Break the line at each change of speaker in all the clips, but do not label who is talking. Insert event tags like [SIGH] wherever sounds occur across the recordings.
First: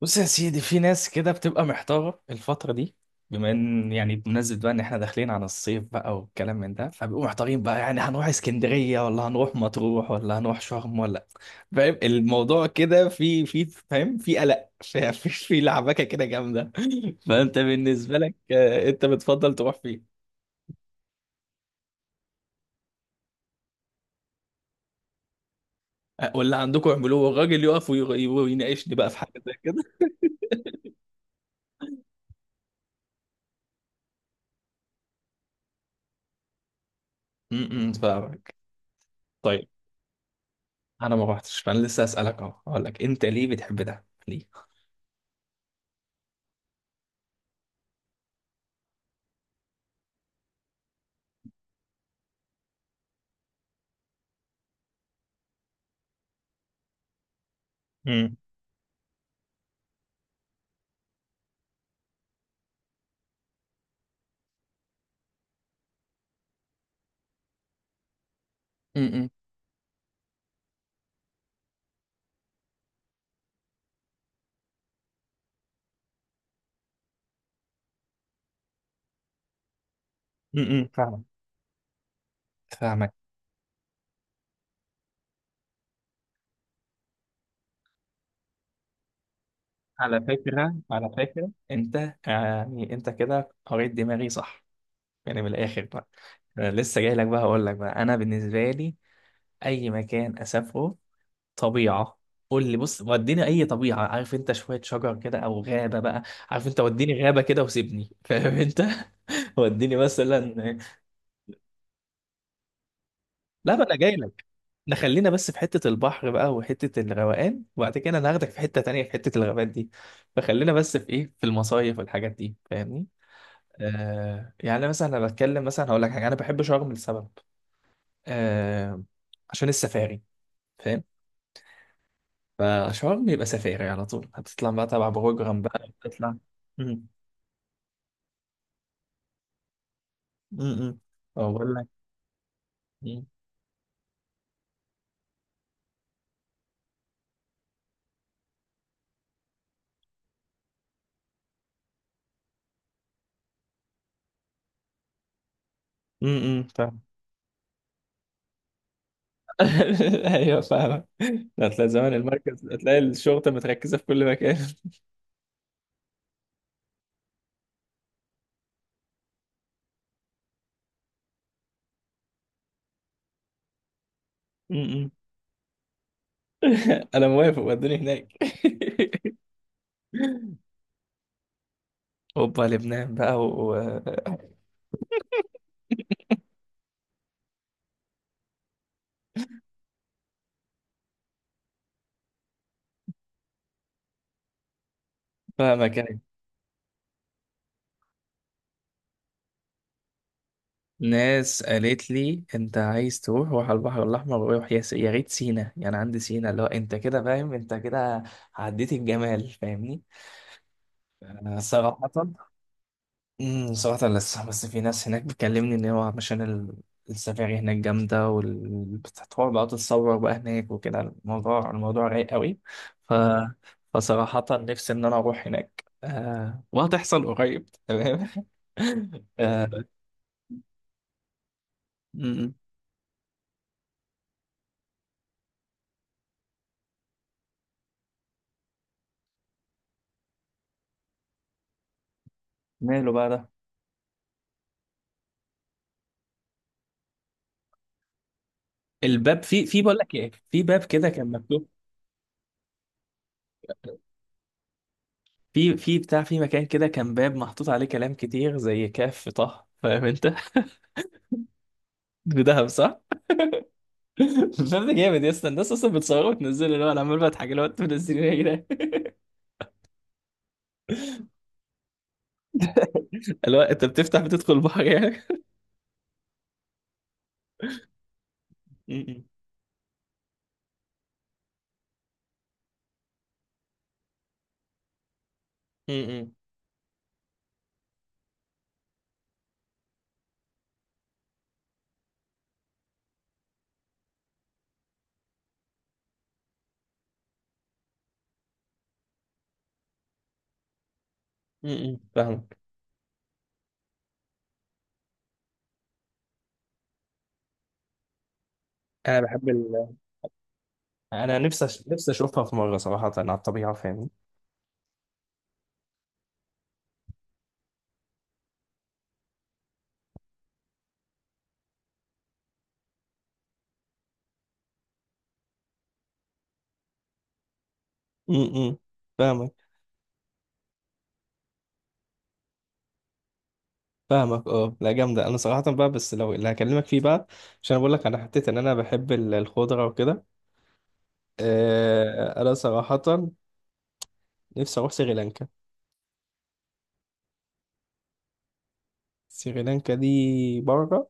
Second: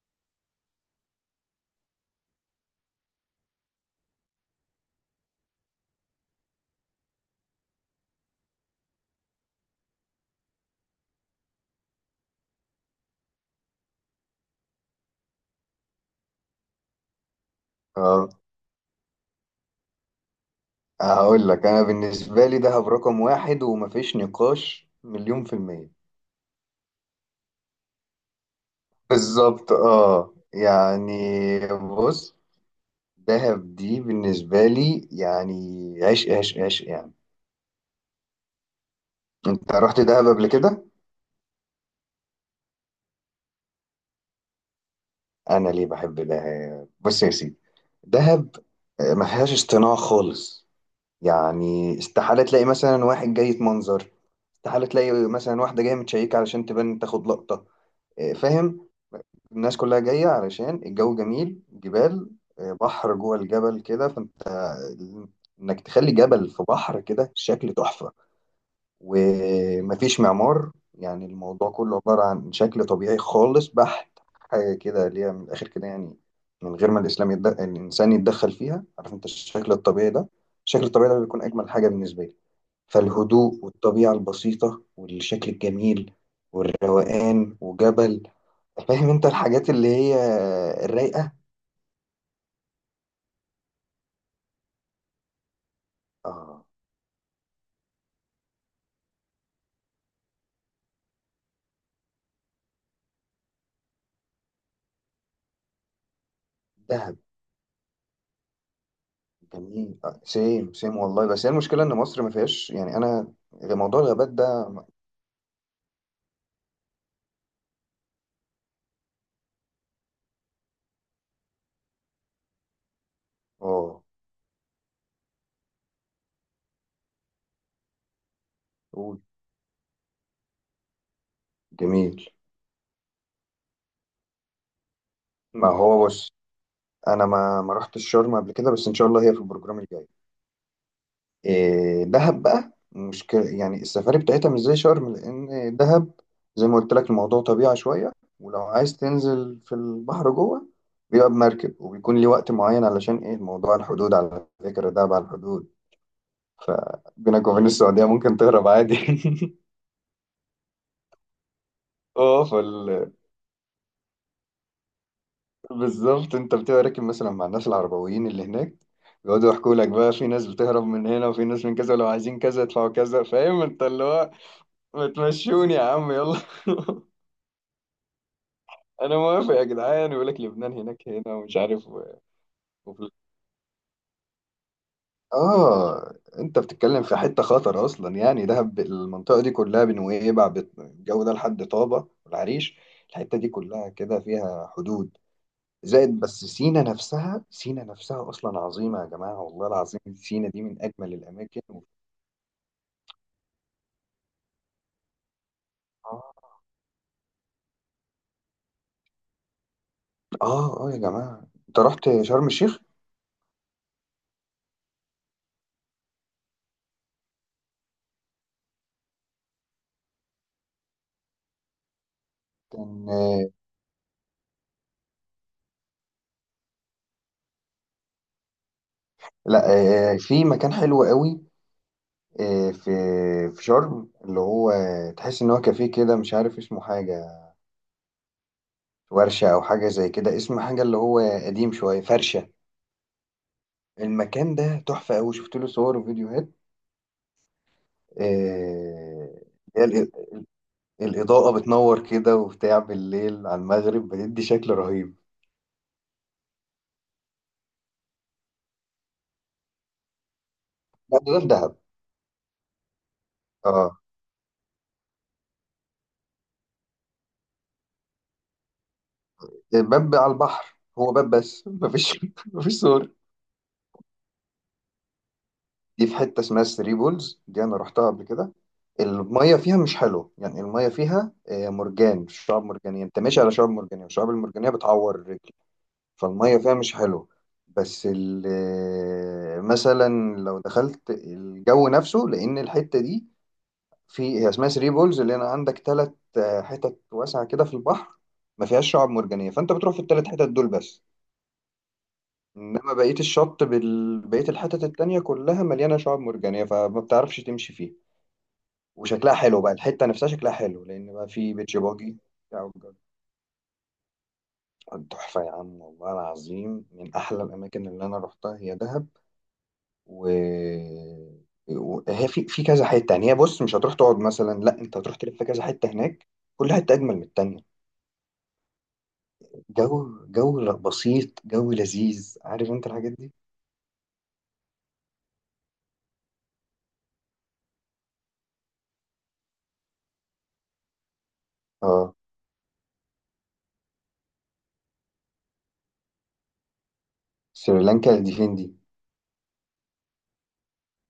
بص يا سيدي، في ناس كده بتبقى محتارة الفترة دي. بما ان يعني بمناسبة بقى ان احنا داخلين على الصيف بقى والكلام من ده، فبيبقوا محتارين بقى، يعني هنروح اسكندرية ولا هنروح مطروح ولا هنروح شرم ولا فاهم الموضوع كده. في فاهم، في قلق، في لعبكة كده جامدة. [LAUGHS] فانت بالنسبة
آه،
لك انت بتفضل تروح فين؟
هقول لك انا بالنسبه لي دهب رقم واحد ومفيش نقاش مليون في المية.
ولا عندكم اعملوه والراجل يقف ويناقشني بقى في حاجة زي
بالظبط،
كده.
يعني بص، دهب دي بالنسبه لي يعني عشق عشق عشق يعني.
[LAUGHS] م- م، فاهمك. طيب.
انت رحت دهب قبل كده؟
انا ما روحتش، فانا لسه اسالك اهو، اقول لك انت ليه بتحب ده؟
انا ليه بحب دهب؟ بص يا سيدي، دهب ما فيهاش اصطناع خالص. يعني استحاله تلاقي مثلا واحد جاي يتمنظر، استحاله تلاقي مثلا واحده جايه متشيكه علشان تبان تاخد لقطه.
ليه؟
فاهم؟ الناس كلها جاية علشان الجو جميل، جبال، بحر جوه الجبل كده، فانت ال- انك تخلي جبل في بحر كده شكل تحفة.
امم
ومفيش معمار، يعني الموضوع كله عبارة عن شكل طبيعي خالص بحت، حاجة كده اللي هي من الآخر كده يعني، من غير ما الإنسان يتدخل فيها. عارف انت الشكل
امم
الطبيعي ده
فاهمك.
بيكون أجمل حاجة بالنسبة لي.
فاهمك.
فالهدوء والطبيعة البسيطة والشكل الجميل والروقان وجبل، فاهم انت الحاجات اللي هي
على فكرة، على
الرايقه.
فكرة انت يعني انت كده قريت دماغي، صح؟ يعني من الاخر بقى،
اه،
انا لسه جاي لك بقى، هقول لك بقى، انا بالنسبة لي اي مكان اسافره طبيعة. قول لي بص، وديني اي طبيعة، عارف انت، شوية شجر كده او غابة بقى، عارف انت،
دهب
وديني غابة كده وسيبني، فاهم انت. [LAUGHS] وديني
جميل. آه، سيم
مثلا.
سيم والله. بس هي المشكله ان مصر ما فيهاش يعني، انا
لا بقى، انا
موضوع
جاي
الغابات
لك،
ده.
احنا خلينا بس في حته البحر بقى وحته الروقان، وبعد كده انا هاخدك في حته تانية، في حته الغابات دي، فخلينا بس في ايه، في المصايف والحاجات دي، فاهمني.
اه،
آه، يعني مثلا انا بتكلم، مثلا هقول لك حاجه، انا بحب شرم لسبب. آه،
قول.
عشان السفاري، فاهم.
جميل.
فشرم يبقى سفاري على طول، هتطلع بقى تبع بروجرام
ما
بقى
هو بص،
تطلع. امم
انا ما رحتش شرم قبل كده، بس ان شاء الله هي في البروجرام الجاي.
امم اقول لك.
إيه، دهب بقى مش ك... يعني السفاري بتاعتها مش زي شرم. لأن دهب، زي ما قلت لك، الموضوع طبيعة شوية. ولو عايز تنزل في البحر جوه بيبقى بمركب، وبيكون ليه وقت معين، علشان إيه؟ الموضوع الحدود. على فكرة دهب على الحدود،
امم، فاهم.
فبينك وبين السعودية ممكن تهرب عادي.
[LAUGHS]
[LAUGHS]
ايوه فاهم. هتلاقي زمان
اه
المركز، هتلاقي
فال...
الشرطه متركزه في كل مكان. [LAUGHS]
بالظبط. انت بتبقى راكب مثلا مع الناس العربويين اللي هناك، بيقعدوا يحكوا لك بقى في ناس بتهرب من هنا، وفي ناس من كذا، ولو عايزين كذا يدفعوا كذا، فاهم انت اللي هو ما
م-م.
تمشوني يا عم يلا.
[LAUGHS] انا موافق، ودوني هناك. [LAUGHS]
انا موافق يا جدعان، يقول لك لبنان هناك هنا، ومش عارف
اوبا،
وفي...
لبنان بقى و...
اه، انت بتتكلم في حته خطر اصلا. يعني دهب، المنطقه دي كلها، بنويبع، الجو ده لحد طابه والعريش، الحته دي كلها كده فيها حدود.
فاهمك
زائد،
يعني.
بس سينا نفسها اصلا عظيمه يا جماعه والله العظيم. سينا دي من اجمل الاماكن
ناس
و...
قالت لي: انت عايز تروح، روح على البحر الاحمر، وروح يا ريت سينا، يعني عندي
اه
سينا اللي هو انت كده، فاهم انت كده عديت الجمال، فاهمني.
يا جماعه،
أنا
انت
صراحة
رحت شرم الشيخ؟
امم، صراحة لسه، بس في ناس هناك بتكلمني إن هو علشان السفاري هناك جامدة، وال بتروح بقى تتصور بقى هناك وكده، الموضوع، الموضوع رايق قوي.
كان
ف
آه،
فصراحة نفسي إن أنا أروح هناك، وهتحصل قريب، تمام. [LAUGHS]
لا،
آه...
في مكان حلو قوي.
أمم.
إيه، في شرم، اللي هو تحس ان هو كافيه كده، مش عارف اسمه، حاجه ورشه او حاجه زي كده، اسم حاجه اللي هو قديم شويه، فرشه.
ماله بقى ده؟
المكان ده تحفه قوي، شفت له صور وفيديوهات.
الباب،
إيه،
في
هي
بقول
الإ-
لك إيه، في باب كده كان
الاضاءه
مكتوب،
بتنور كده وبتاع، بالليل على المغرب بتدي شكل رهيب.
في بتاع، في مكان كده كان باب محطوط عليه كلام كتير زي كاف طه، فاهم أنت؟ [LAUGHS]
لا، ده في دهب.
بدهب صح؟
اه،
الفيلم جامد يا اسطى، الناس اصلا بتصوره وتنزله، اللي هو انا عمال بضحك، اللي هو انتوا منزلينه ايه يا جدعان؟
الباب على البحر هو باب بس، مفيش [LAUGHS] مفيش صور.
[LAUGHS] اللي هو انت بتفتح بتدخل البحر يعني.
دي في حته اسمها ثري بولز، دي انا رحتها قبل كده.
م-
الميه فيها مش حلوه، يعني الميه فيها مرجان، شعاب مرجانيه، انت ماشي على شعاب مرجانيه، والشعاب المرجانيه بتعور الرجل،
م- م-
فالميه فيها مش حلوه. بس مثلا لو دخلت الجو نفسه، لان الحته دي، في هي اسمها ثري بولز، اللي انا عندك ثلاث حتت واسعه كده في البحر ما فيهاش شعاب مرجانيه، فانت بتروح في الثلاث حتت دول بس.
فاهمك.
انما بقيه الشط بقيه الحتت التانية كلها مليانه شعاب مرجانيه، فما بتعرفش تمشي فيها.
انا
وشكلها
بحب
حلو بقى،
ال...
الحتة نفسها شكلها حلو، لأن بقى
انا
في
نفسي
بيتش
أش... نفسي
باجي
اشوفها في
بتاع
مره،
وجد.
صراحه، على الطبيعه، فاهمني.
تحفة يا عم، والله العظيم من أحلى الأماكن اللي أنا روحتها هي دهب. و وهي في كذا حتة، يعني هي بص، مش هتروح تقعد مثلا، لا، أنت هتروح تلف كذا حتة هناك، كل حتة أجمل من التانية.
م- م. فاهمك.
جو، جو بسيط، جو لذيذ، عارف أنت الحاجات دي؟
فاهمك. اه، لا جامده. انا صراحه بقى، بس لو اللي هكلمك فيه بقى، عشان بقول لك انا حطيت ان انا بحب الخضره وكده.
اه.
آه، انا صراحه نفسي اروح سريلانكا.
سريلانكا دي فين دي؟
سريلانكا دي بره،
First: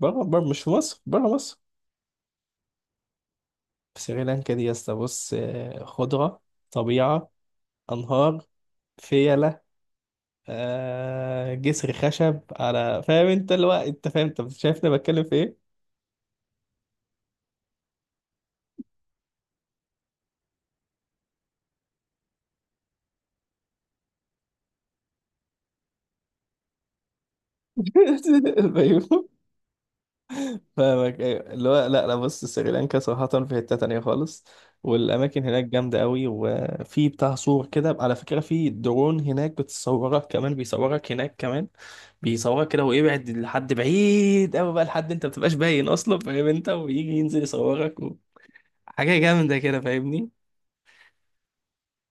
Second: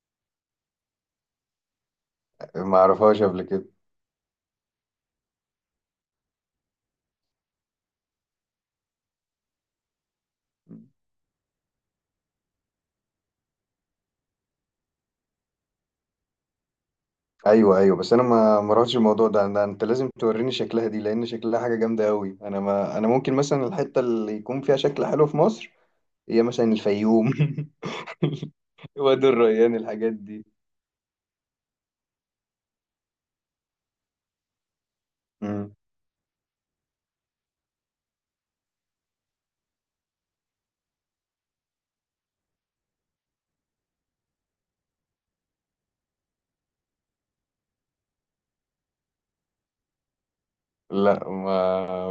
بره، مش في مصر، بره مصر.
ما أعرفهاش قبل كده.
في سريلانكا دي يا اسطى، بص آه، خضرة، طبيعة، أنهار، فيلة، آه، جسر خشب على، فاهم انت اللي هو، انت فاهم انت شايفني بتكلم في ايه؟
ايوه، ايوه، بس انا ما رحتش الموضوع ده. انت لازم توريني شكلها دي، لان شكلها حاجه جامده قوي. انا ما انا ممكن مثلا الحته اللي يكون فيها شكل حلو في مصر هي مثلا الفيوم، [LAUGHS]
[LAUGHS] الفيوم.
وادي الريان، الحاجات دي.
فاهمك ايوه، اللي هو لا لا، بص سريلانكا صراحة في حتة تانية خالص، والأماكن هناك
مم.
جامدة أوي، وفي بتاع صور كده، على فكرة في درون هناك بتصورك كمان، بيصورك هناك كمان، بيصورك كده ويبعد لحد بعيد أوي بقى، لحد أنت مبتبقاش باين أصلا، فاهم أنت؟ ويجي ينزل يصورك، حاجة جامدة كده، فاهمني.
لا، ما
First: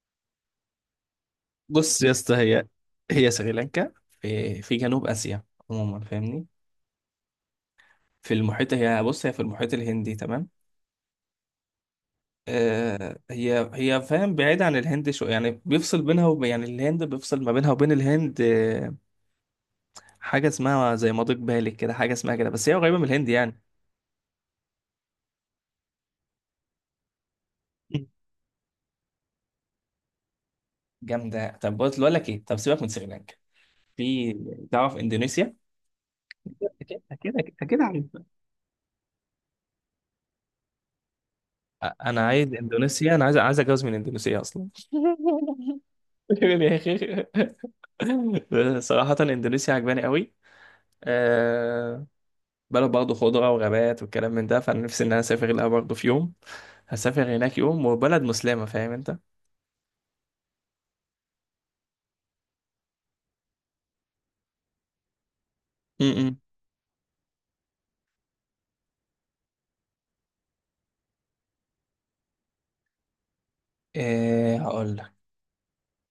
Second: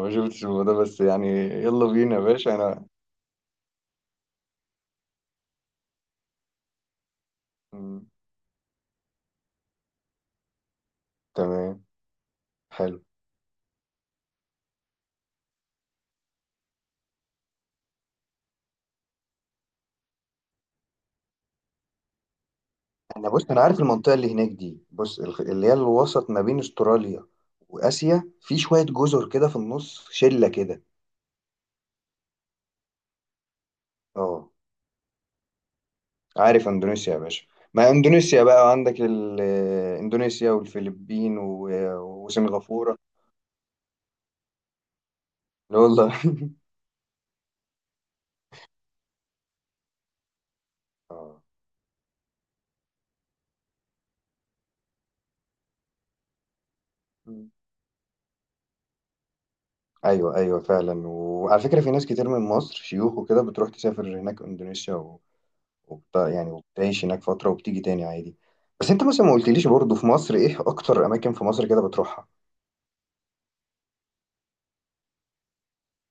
ما شفتش الموضوع ده، بس يعني يلا
بص يا
بينا يا
اسطى،
باشا.
هي
انا.
هي سريلانكا في جنوب آسيا عموما، فاهمني.
مم.
في المحيط، هي بص، هي في المحيط الهندي، تمام.
تمام. حلو.
آه هي هي فاهم، بعيدة عن الهند، شو يعني، بيفصل بينها يعني الهند بيفصل ما بينها وبين الهند. آه، حاجة اسمها زي مضيق، بالك كده، حاجة اسمها كده، بس هي قريبة من الهند
انا بص،
يعني.
عارف المنطقه اللي هناك دي. بص، اللي هي الوسط ما بين استراليا
[LAUGHS] مم.
واسيا، في شويه جزر كده في النص، شله كده.
جامدة. طب بص، بقول لك ايه، طب سيبك من سريلانكا. في،
اه،
تعرف اندونيسيا؟
عارف
اكيد
اندونيسيا يا
اكيد
باشا؟
اكيد أكيد
ما
عارف.
اندونيسيا بقى عندك اندونيسيا والفلبين
انا عايز
وسنغافورة.
اندونيسيا، انا عايز اتجوز من اندونيسيا اصلا. [LAUGHS]
لا والله. [LAUGHS]
يقول يا اخي، صراحة اندونيسيا عجباني قوي.
آه.
أه، بلد برضه خضرة وغابات والكلام من ده، فانا نفسي ان انا اسافر لها برضه في يوم، هسافر هناك يوم، وبلد مسلمة، فاهم انت.
ايوه، ايوه، فعلا. وعلى فكرة في ناس كتير من مصر شيوخ وكده بتروح تسافر هناك اندونيسيا
م-م.
يعني وبتعيش هناك فترة وبتيجي تاني عادي. بس انت مثلا ما قلتليش برضه، في مصر ايه اكتر اماكن في مصر كده بتروحها؟
أه، هقول لك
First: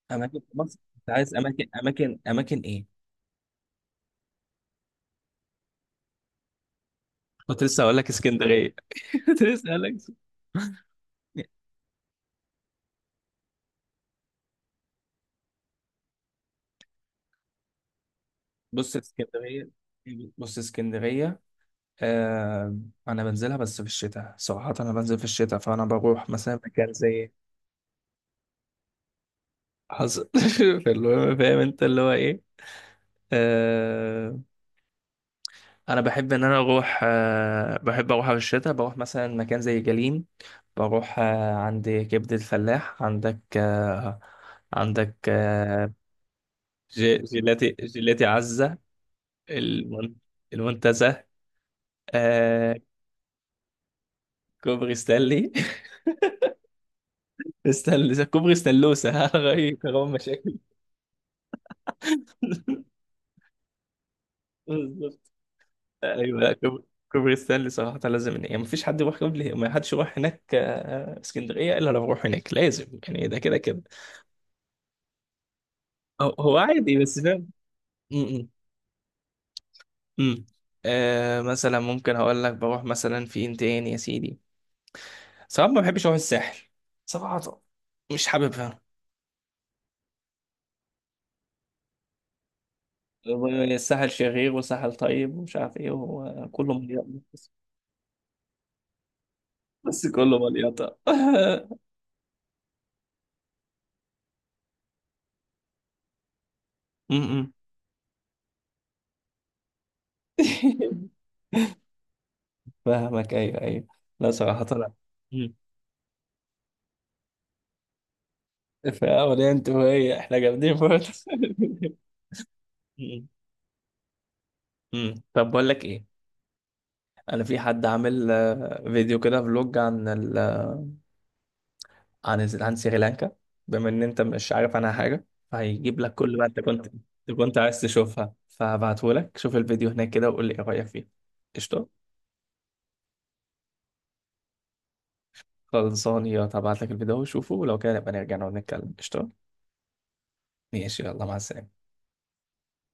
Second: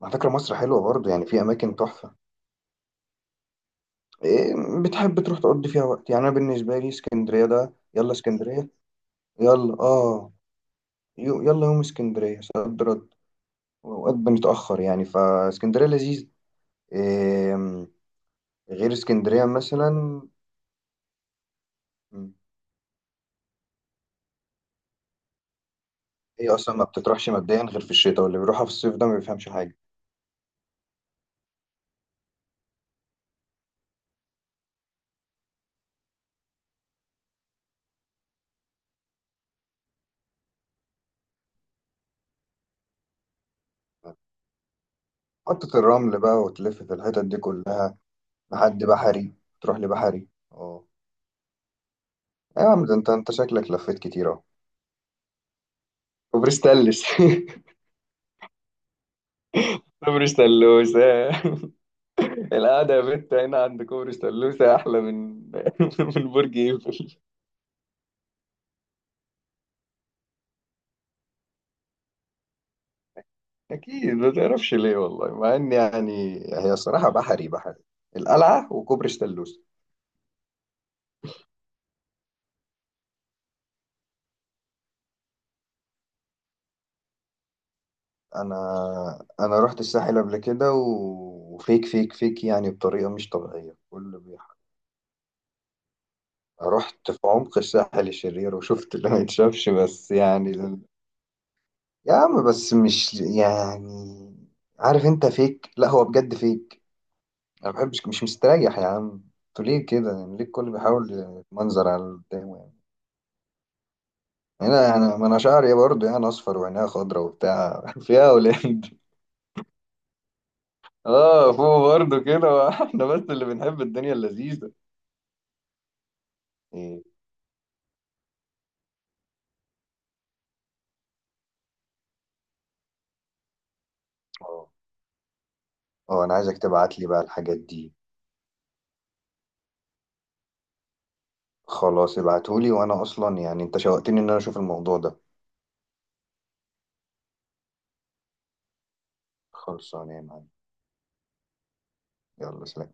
على فكرة
اماكن في
مصر
مصر.
حلوة
انت
برضه، يعني
عايز
في
اماكن،
اماكن تحفة.
اماكن ايه؟
إيه بتحب تروح تقضي فيها وقت؟ يعني انا بالنسبة لي اسكندرية
كنت
ده
لسه هقول لك
يلا، اسكندرية
اسكندرية. [LAUGHS] كنت لسه
يلا.
هقول لك
اه، يلا يوم اسكندرية صد رد، وأوقات بنتأخر يعني، فاسكندرية لذيذ. إيه غير
بص
اسكندرية
اسكندرية،
مثلا؟
بص اسكندرية،
م،
آه. انا بنزلها بس في الشتاء، صراحة انا بنزل في الشتاء، فانا بروح
هي
مثلا
أصلا ما
مكان
بتطرحش
زي...
مبدئيا غير في الشتاء، واللي بيروحها في الصيف ده ما بيفهمش حاجة.
حصل. [LAUGHS] فالمهم فاهم انت اللي هو ايه، آه، انا بحب ان انا اروح، آه بحب اروح في الشتاء، بروح مثلا مكان زي جليم، بروح آه عند كبد الفلاح، عندك آه، عندك
محطة
آه،
الرمل بقى، وتلف في الحتت دي
جيلاتي،
كلها
جيلاتي عزة،
لحد بحري. تروح
المن-
لبحري، اه.
المنتزه،
يا
آه،
عم ده انت شكلك لفيت كتير اهو.
كوبري ستانلي. [LAUGHS]
كوبري ستانلس.
استنى، كوبري ستانلوسة. [LAUGHS] غير،
[LAUGHS]
كرام،
كوبري
مشاكل.
ستانلوسة.
[LAUGHS]
القعدة يا بت هنا عند كوبري ستانلوسة أحلى من
بالظبط.
[LAUGHS] من
ايوه،
برج إيفل.
كوبري ستانلي صراحه لازم، يعني مفيش حد يروح قبل ما، حدش يروح هناك، آه، اسكندريه الا لو يروح هناك لازم يعني، ده كده كده.
اكيد، ما تعرفش ليه والله، مع ان
هو
يعني
هو
هي
عادي
صراحه
بس
بحري،
فاهم.
بحري
م- م-
القلعه وكوبري ستانلوس.
م. آه مثلا ممكن هقول لك بروح مثلا فين تاني يا سيدي. صراحه ما بحبش اروح الساحل، صراحه، مش
انا،
حاببها.
رحت الساحل قبل كده، وفيك فيك فيك يعني، بطريقه مش طبيعيه
الساحل
كل
شرير
بيحر.
وساحل طيب ومش عارف ايه وكله
رحت في
مليان، بس.
عمق الساحل الشرير وشفت اللي ما يتشافش،
بس
بس
كله
يعني
مليان. [LAUGHS]
يا عم بس مش يعني، عارف انت فيك، لا هو بجد فيك.
م- م.
انا ما بحبش، مش مستريح يا عم. انتوا ليه كده؟ يعني ليه الكل بيحاول
[LAUGHS]
يتمنظر على اللي قدامه؟
فاهمك ايوه ايوه. لا صراحة
هنا
لا.
يعني، ما انا
مم.
شعري برضه يعني اصفر وعينيها خضرا وبتاع [LAUGHS] فيها اولاد.
في، انت وهي احنا جامدين برضه.
اه فوق برضه كده، [LAUGHS]
[LAUGHS]
احنا بس
مم.
اللي بنحب الدنيا اللذيذه.
مم. طب بقول لك ايه،
ايه؟
انا في حد عامل آه، فيديو كده فلوج عن ال... عن سريلانكا، بما ان انت مش
اه،
عارف عنها حاجة، فهيجيب لك
اه، انا
كل ما
عايزك
انت كنت،
تبعت لي بقى
انت كنت
الحاجات
عايز
دي.
تشوفها، فهبعته لك، شوف الفيديو هناك كده وقول لي ايه رأيك فيه. قشطة.
خلاص، ابعتولي، وانا اصلا يعني انت شوقتني ان انا اشوف الموضوع ده.
خلصان، يا هبعت لك الفيديو وشوفه، ولو كان نبقى نرجع نقعد نتكلم. قشطة.
خلصانه يا معلم.
ماشي يلا، مع السلامة.
يلا سلام.